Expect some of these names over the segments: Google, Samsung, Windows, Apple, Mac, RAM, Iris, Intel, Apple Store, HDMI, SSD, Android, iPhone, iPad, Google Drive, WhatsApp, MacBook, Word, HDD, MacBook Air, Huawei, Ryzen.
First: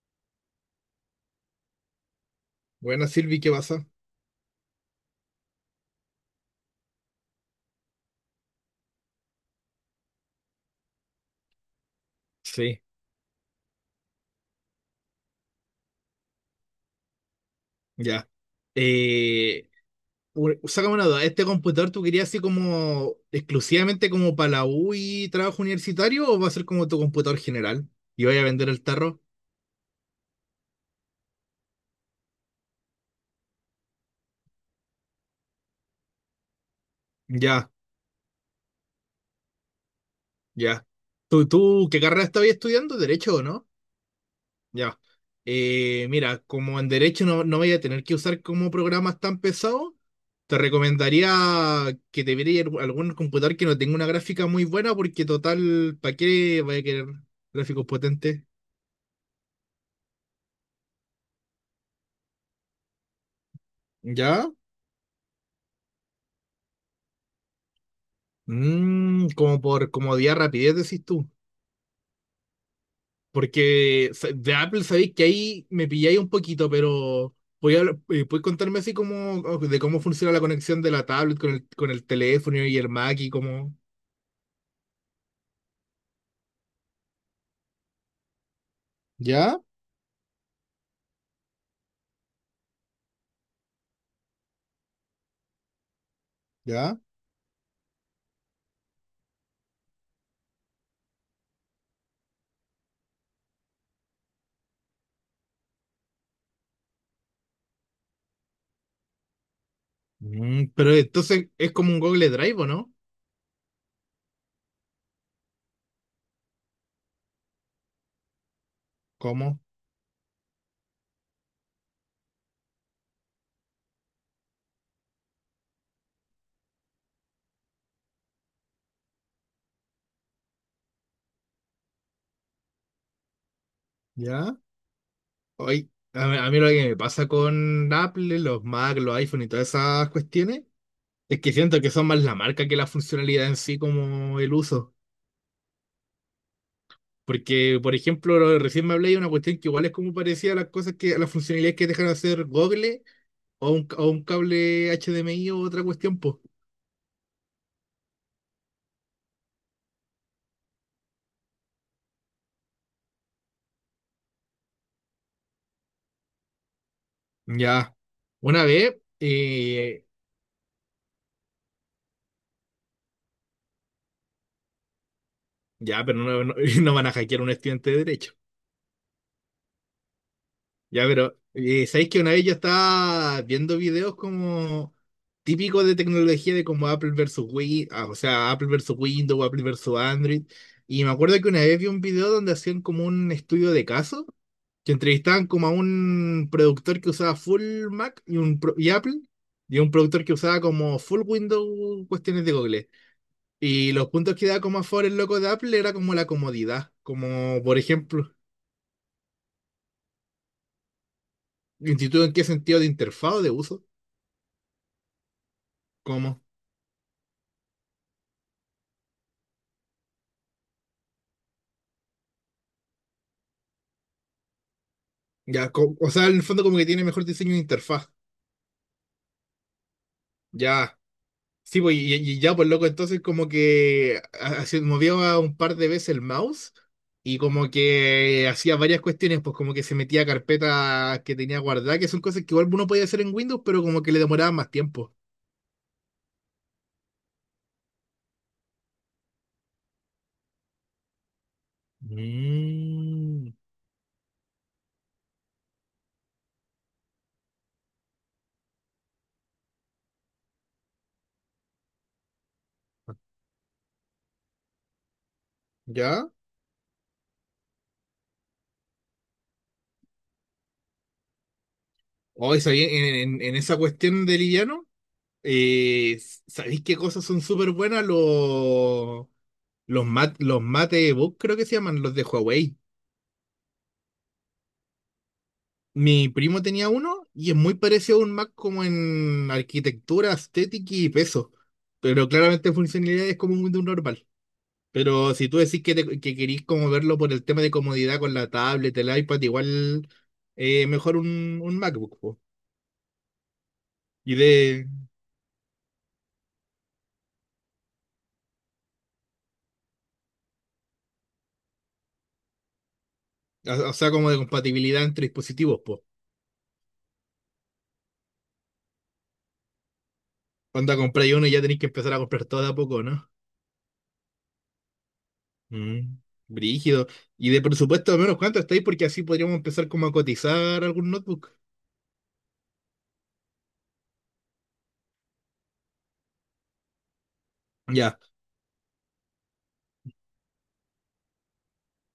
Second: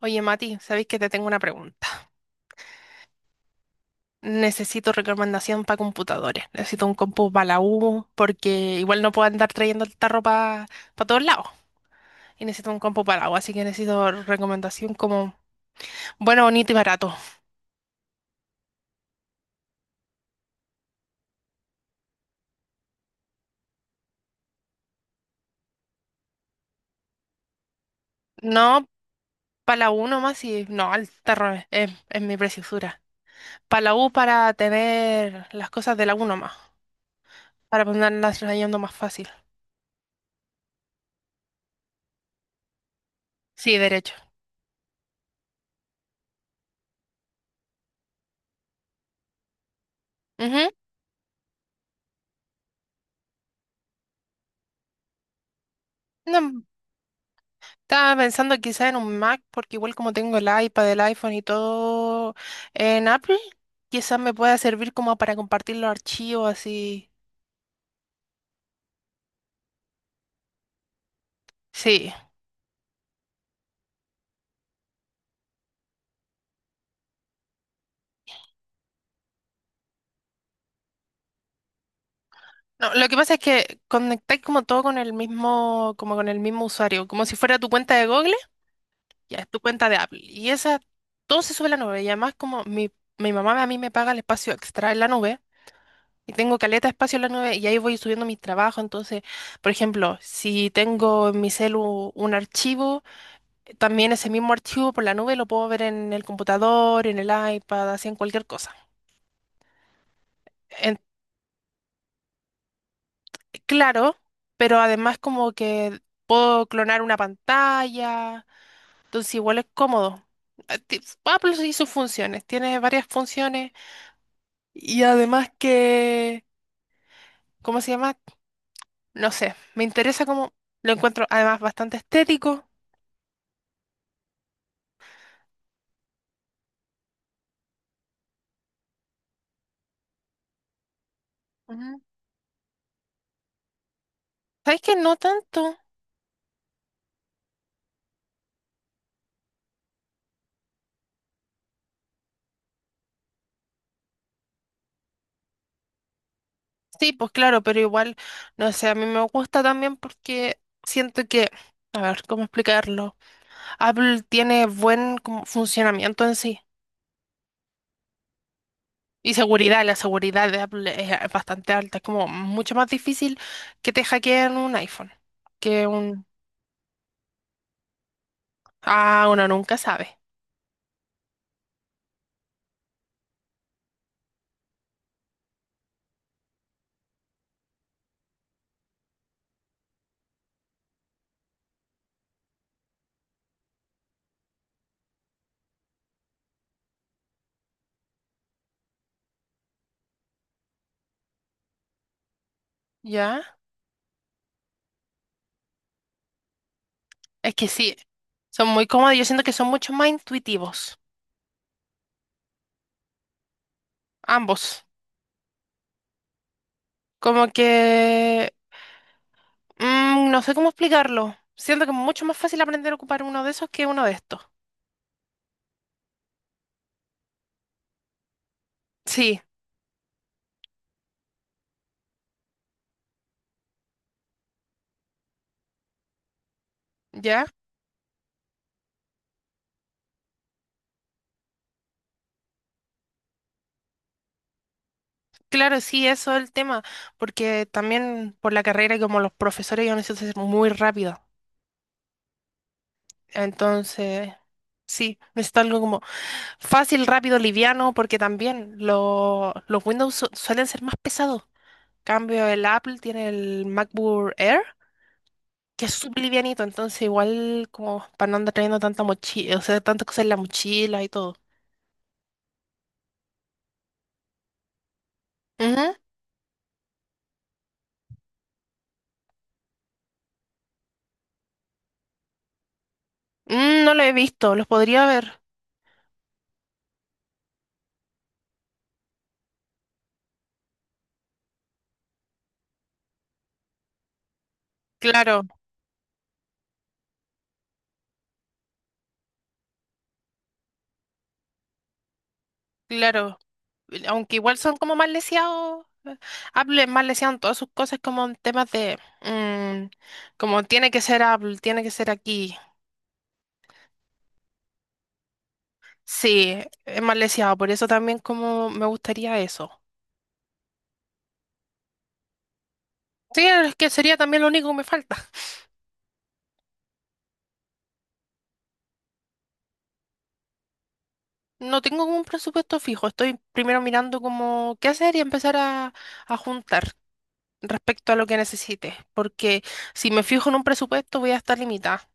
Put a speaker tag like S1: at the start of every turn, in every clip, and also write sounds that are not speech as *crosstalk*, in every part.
S1: Oye, Mati, sabéis que te tengo una pregunta.
S2: Buena Silvi, ¿qué pasa?
S1: Necesito recomendación para computadores. Necesito un compu para la U, porque igual no puedo andar trayendo el tarro para todos lados. Y necesito un
S2: Sí,
S1: compu para la U, así que necesito recomendación como bueno, bonito y barato.
S2: ya. Eh, Sácame una duda, ¿este computador tú querías así como exclusivamente como para la U y trabajo universitario o va a ser como tu computador general? ¿Y vaya a vender el
S1: No,
S2: tarro?
S1: para la U nomás. Y no, el tarro es mi preciosura. Para la U para tener las cosas de la U nomás,
S2: Ya,
S1: para ponerlas trayendo más fácil.
S2: ya. ¿Tú qué carrera estabas estudiando? ¿Derecho o no?
S1: Sí, derecho.
S2: Ya. Mira, como en derecho no, no voy a tener que usar como programas tan pesados, te
S1: Ujú.
S2: recomendaría que te vieras algún computador que no tenga una gráfica muy buena, porque total, ¿para
S1: No,
S2: qué vaya a querer gráficos
S1: estaba
S2: potentes?
S1: pensando quizá en un Mac, porque igual como tengo el iPad, el iPhone y todo en Apple, quizás me
S2: ¿Ya?
S1: pueda servir como para compartir los archivos así.
S2: Como por comodidad, rapidez, decís tú.
S1: Sí.
S2: Porque de Apple sabéis que ahí me pilláis un poquito, pero ¿puedes contarme así como o de cómo funciona la conexión de la tablet con el teléfono y el
S1: No, lo que
S2: Mac y
S1: pasa es
S2: cómo...
S1: que conectáis como todo con el mismo, como con el mismo usuario, como si fuera tu cuenta de Google, ya es tu
S2: ¿Ya?
S1: cuenta de Apple. Y esa, todo se sube a la nube. Y además como mi mamá a mí me paga el espacio extra en la nube. Y tengo caleta de
S2: ¿Ya?
S1: espacio en la nube y ahí voy subiendo mis trabajos. Entonces, por ejemplo, si tengo en mi celu un archivo, también ese mismo archivo por la nube lo puedo ver en el computador, en el iPad, así en cualquier cosa.
S2: Pero
S1: En-
S2: entonces es como un Google Drive, ¿o no?
S1: claro, pero además como que puedo clonar una pantalla, entonces igual
S2: ¿Cómo?
S1: es cómodo. Ah, Apple y sus funciones, tiene varias funciones y además que, ¿cómo se llama? No sé, me interesa como lo encuentro además bastante estético.
S2: ¿Ya? Hoy, a mí lo que me pasa con Apple, los Mac, los iPhone y todas esas cuestiones, es que siento que
S1: Ujú.
S2: son más la marca que la funcionalidad en sí como el
S1: ¿Sabes
S2: uso.
S1: qué? No tanto.
S2: Porque, por ejemplo, recién me hablé de una cuestión que igual es como parecía a las cosas a las funcionalidades que dejan de hacer Google o un cable HDMI o otra cuestión, pues.
S1: Sí, pues claro, pero igual, no sé, a mí me gusta también porque siento que, a ver, ¿cómo explicarlo? Apple tiene buen como funcionamiento en sí
S2: Ya. Una vez,
S1: y seguridad, la seguridad de Apple es bastante alta, es como mucho más difícil que te hackeen un iPhone que
S2: ya, pero
S1: un...
S2: no, no, *laughs* no van a hackear a un estudiante de derecho.
S1: Ah, uno nunca sabe,
S2: Ya, pero ¿sabéis que una vez yo estaba viendo videos como típicos de tecnología de como Apple versus o sea, Apple versus Windows, Apple versus Android, y me acuerdo que una vez vi un video donde hacían como un estudio de caso, que entrevistaban como a un productor que usaba full Mac y y Apple, y un productor que usaba como full Windows cuestiones de Google.
S1: ¿ya?
S2: Y los puntos que daba como a favor el loco de Apple era como la comodidad,
S1: Es
S2: como
S1: que
S2: por
S1: sí,
S2: ejemplo,
S1: son muy cómodos, yo siento que son mucho más intuitivos,
S2: ¿instituto en qué sentido de interfaz o de uso?
S1: ambos.
S2: ¿Cómo?
S1: Como que mm, no sé cómo explicarlo. Siento que es mucho más fácil aprender a ocupar uno de esos que uno de estos.
S2: Ya, o sea, en el fondo como que tiene mejor diseño de interfaz.
S1: Sí,
S2: Ya. Sí, pues, y ya, pues loco, entonces como que movió a un par de veces el mouse y
S1: ¿ya?
S2: como que hacía varias cuestiones, pues como que se metía a carpetas que tenía guardadas, que son cosas que igual uno podía hacer en Windows, pero como que le demoraban más tiempo.
S1: Claro, sí, eso es el tema, porque también por la carrera y como los profesores yo necesito ser muy rápido.
S2: Mm,
S1: Entonces, sí, necesito algo como fácil, rápido, liviano, porque también los Windows suelen ser más pesados. Cambio el Apple tiene el MacBook Air, que es súper
S2: ¿Ya?
S1: livianito, entonces igual como para no andar trayendo tanta mochila, o sea, tanta cosa en la mochila y todo.
S2: Hoy, ¿sabéis? En esa cuestión de liviano, eh, ¿sabéis qué cosas son súper buenas? Los matebook creo que se llaman, los de Huawei.
S1: Mm, no lo he visto, los podría ver.
S2: Mi primo tenía uno y es muy parecido a un Mac como en arquitectura, estética y peso. Pero claramente funcionalidad es como un Windows normal. Pero
S1: Claro,
S2: si tú decís que, que querís como verlo por el tema de comodidad con la tablet, el iPad, igual mejor un MacBook, po.
S1: claro.
S2: Y
S1: Aunque igual son
S2: de,
S1: como más leseados. Apple es más leseado en todas sus cosas como en temas de... mm, como tiene que ser Apple, tiene que ser aquí.
S2: o sea, como de compatibilidad entre dispositivos, po.
S1: Sí, es más leseado, por eso también como me gustaría eso.
S2: Cuando compráis uno y ya tenéis que empezar a comprar todo de a poco, ¿no?
S1: Sí, es que sería también lo único que me falta.
S2: Mm, brígido. Y de presupuesto, al menos cuánto estáis, porque así podríamos empezar como a cotizar algún notebook.
S1: No tengo como un presupuesto fijo, estoy primero mirando como qué hacer y empezar a juntar respecto a
S2: Ya.
S1: lo que necesite, porque si me fijo en un presupuesto voy a estar limitada,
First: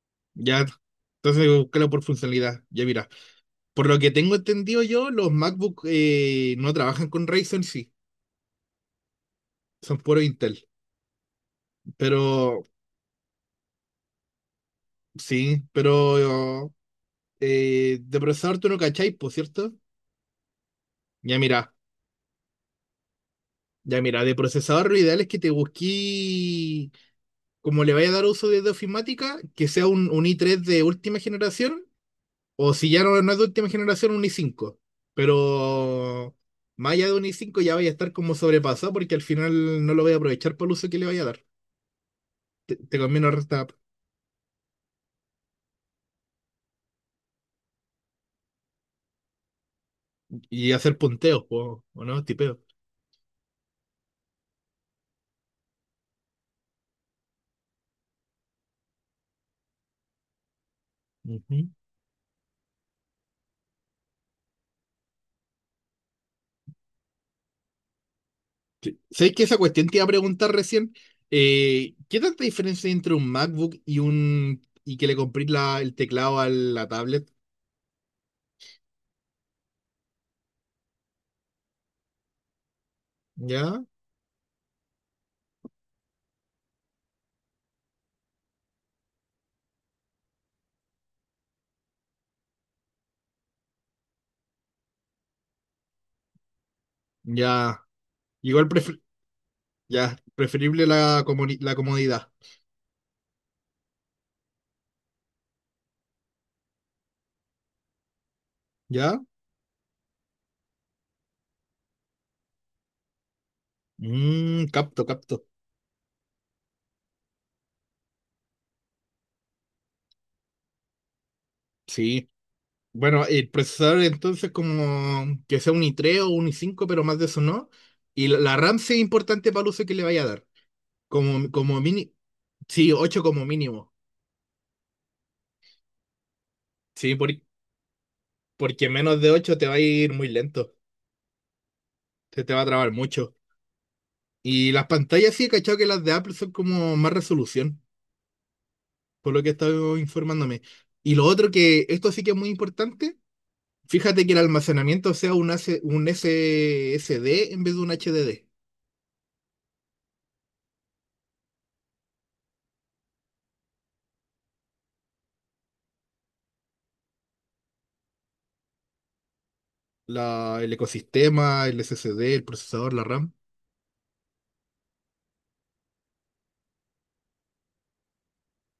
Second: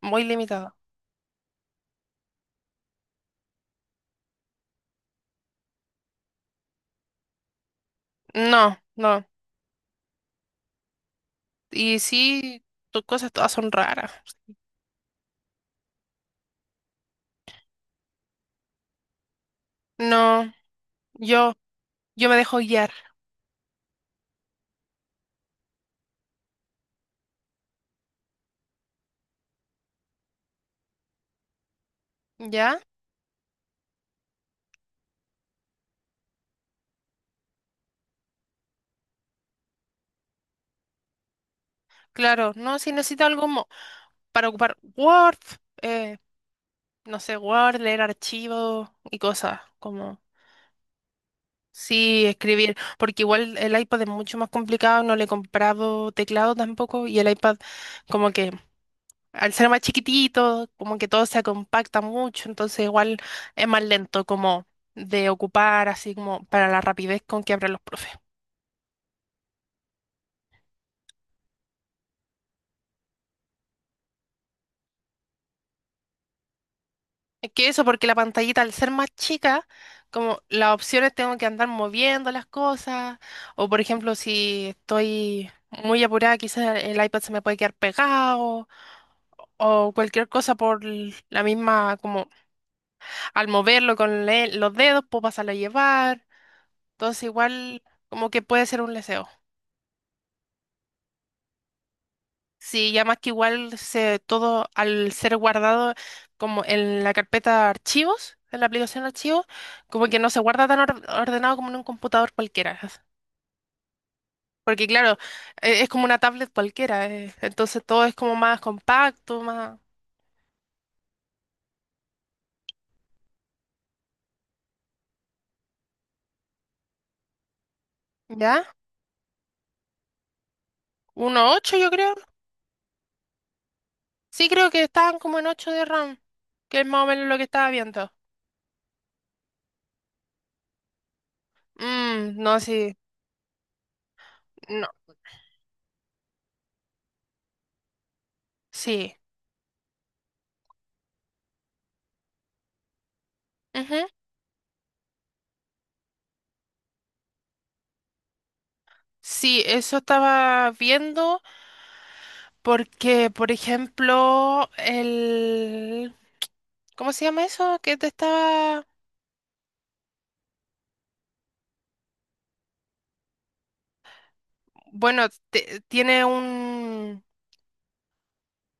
S1: muy
S2: Ya,
S1: limitada.
S2: entonces búscalo por funcionalidad. Ya mira, por lo que tengo entendido yo, los MacBook no trabajan con Ryzen, sí,
S1: No, no.
S2: son puro Intel.
S1: Y sí,
S2: Pero,
S1: tus cosas todas son raras.
S2: sí, pero de procesador tú no cacháis, por cierto.
S1: No,
S2: Ya
S1: yo,
S2: mira,
S1: yo me dejo guiar,
S2: ya mira, de procesador lo ideal es que te busqué, como le vaya a dar uso de ofimática, que sea un i3 de última generación. O
S1: ¿ya?
S2: si ya no, no es de última generación, un i5. Pero más allá de un i5 ya vaya a estar como sobrepasado porque al final no lo voy a aprovechar por el uso que le vaya a dar.
S1: Claro,
S2: Te,
S1: no, si
S2: te
S1: necesito
S2: conviene ahorrar
S1: algo para ocupar Word, eh, no sé, Word, leer archivos y cosas, como
S2: y hacer punteos, po. O no,
S1: sí,
S2: tipeo.
S1: escribir, porque igual el iPad es mucho más complicado, no le he comprado teclado tampoco y el iPad como que al ser más chiquitito, como que todo se
S2: Ujú.
S1: compacta mucho, entonces igual es más lento como de ocupar, así como para la rapidez con que abren los profes.
S2: Sí. ¿Sabes que esa cuestión te iba a preguntar recién? ¿Qué tanta diferencia hay entre un MacBook y un y que le compré el teclado a la tablet?
S1: Es que eso, porque la pantallita al ser más chica, como las opciones tengo que andar moviendo las cosas, o por
S2: ¿Ya?
S1: ejemplo, si estoy muy apurada, quizás el iPad se me puede quedar pegado, o cualquier cosa por la misma, como al moverlo con los dedos, puedo pasarlo a llevar, entonces
S2: Ya.
S1: igual como que puede
S2: Igual
S1: ser un
S2: prefer-
S1: leseo.
S2: ya, preferible la comodidad.
S1: Sí, ya más que igual se, todo al ser guardado como en la carpeta archivos, en la aplicación
S2: ¿Ya?
S1: archivos, como que no se guarda tan ordenado como en un computador cualquiera.
S2: Mm,
S1: Porque
S2: capto,
S1: claro,
S2: capto.
S1: es como una tablet cualquiera, entonces todo es como más compacto, más...
S2: Sí. Bueno, el procesador entonces como que sea un i3 o un i5, pero más de eso no. Y la
S1: ¿Ya?
S2: RAM sí es importante para el uso que le vaya a dar.
S1: Uno
S2: Como,
S1: punto ocho
S2: como
S1: yo
S2: mini,
S1: creo.
S2: sí, 8 como mínimo.
S1: Sí, creo que estaban como en 8 de RAM, que es más o
S2: Sí,
S1: menos lo que estaba viendo.
S2: porque menos de 8 te va a ir muy lento.
S1: Mm,
S2: Se te
S1: no,
S2: va a
S1: sí,
S2: trabar mucho. Y
S1: no,
S2: las pantallas sí, he cachado que las de Apple son como más resolución,
S1: sí.
S2: por lo que he estado informándome. Y lo otro que, esto sí que es muy importante,
S1: Ujú.
S2: fíjate que el almacenamiento sea un, AC, un SSD en vez de un HDD.
S1: Sí, eso estaba viendo. Porque, por ejemplo, el... ¿Cómo se llama eso? Que te estaba...
S2: La, el ecosistema, el S S D, el procesador, la RAM.
S1: Bueno, tiene un,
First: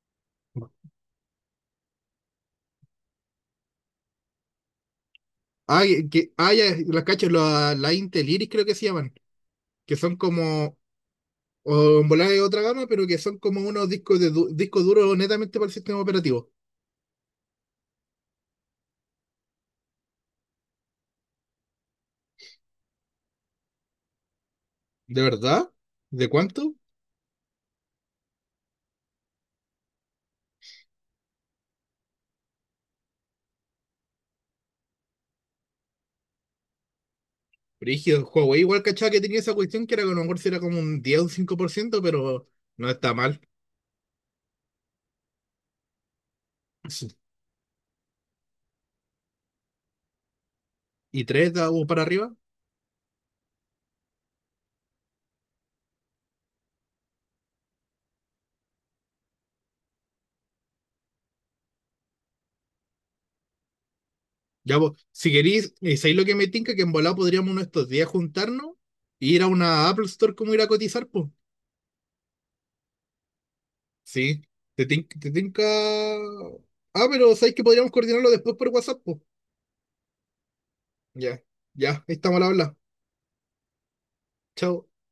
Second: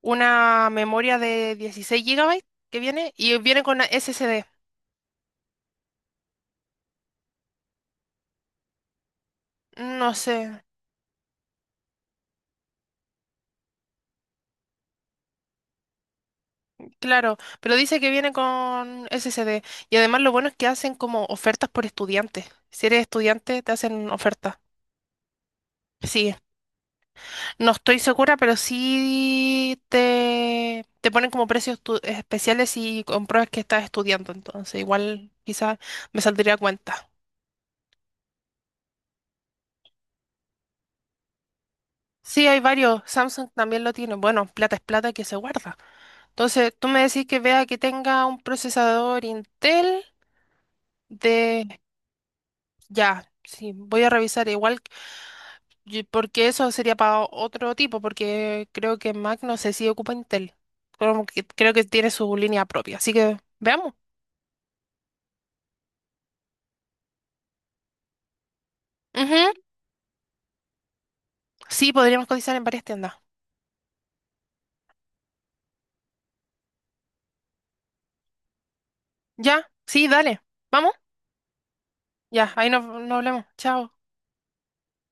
S1: una memoria de 16 GB que viene y viene con SSD.
S2: Ya, las cachas, la Intel Iris creo que se llaman, que
S1: No
S2: son
S1: sé,
S2: como, o en volada de otra gama, pero que son como unos discos disco duro netamente para el sistema operativo.
S1: claro, pero dice que viene con SSD. Y además lo bueno es que hacen como ofertas por estudiantes. Si eres estudiante, te hacen ofertas.
S2: ¿De verdad? ¿De
S1: Sí.
S2: cuánto?
S1: No estoy segura, pero sí te ponen como precios especiales y compruebas que estás estudiando, entonces igual quizás me saldría a cuenta.
S2: Brígido, Huawei igual cachaba que tenía esa cuestión que era que a lo mejor si era como un 10 o un 5%,
S1: Sí,
S2: pero
S1: hay
S2: no
S1: varios,
S2: está mal.
S1: Samsung también lo tiene, bueno, plata es plata que se guarda. Entonces, tú me
S2: Sí.
S1: decís que vea que tenga un procesador Intel
S2: ¿Y 3
S1: de...
S2: o para arriba?
S1: Ya, sí, voy a revisar igual, porque eso sería para otro tipo, porque creo que Mac no sé si ocupa Intel, como creo que tiene su línea propia, así que veamos.
S2: Ya, vos, si querís ¿sabéis lo que me tinca? Que en volado podríamos uno de estos días juntarnos y ir a una Apple Store como ir a cotizar, pues.
S1: Sí, podríamos cotizar en varias tiendas.
S2: Sí, te tinca. Ah, pero ¿sabéis que podríamos coordinarlo después por WhatsApp, pues?
S1: ¿Ya? Sí, dale. ¿Vamos?
S2: Ya, ya, ahí estamos al
S1: Ya, ahí
S2: habla.
S1: nos, nos hablamos. Chao.
S2: Chao.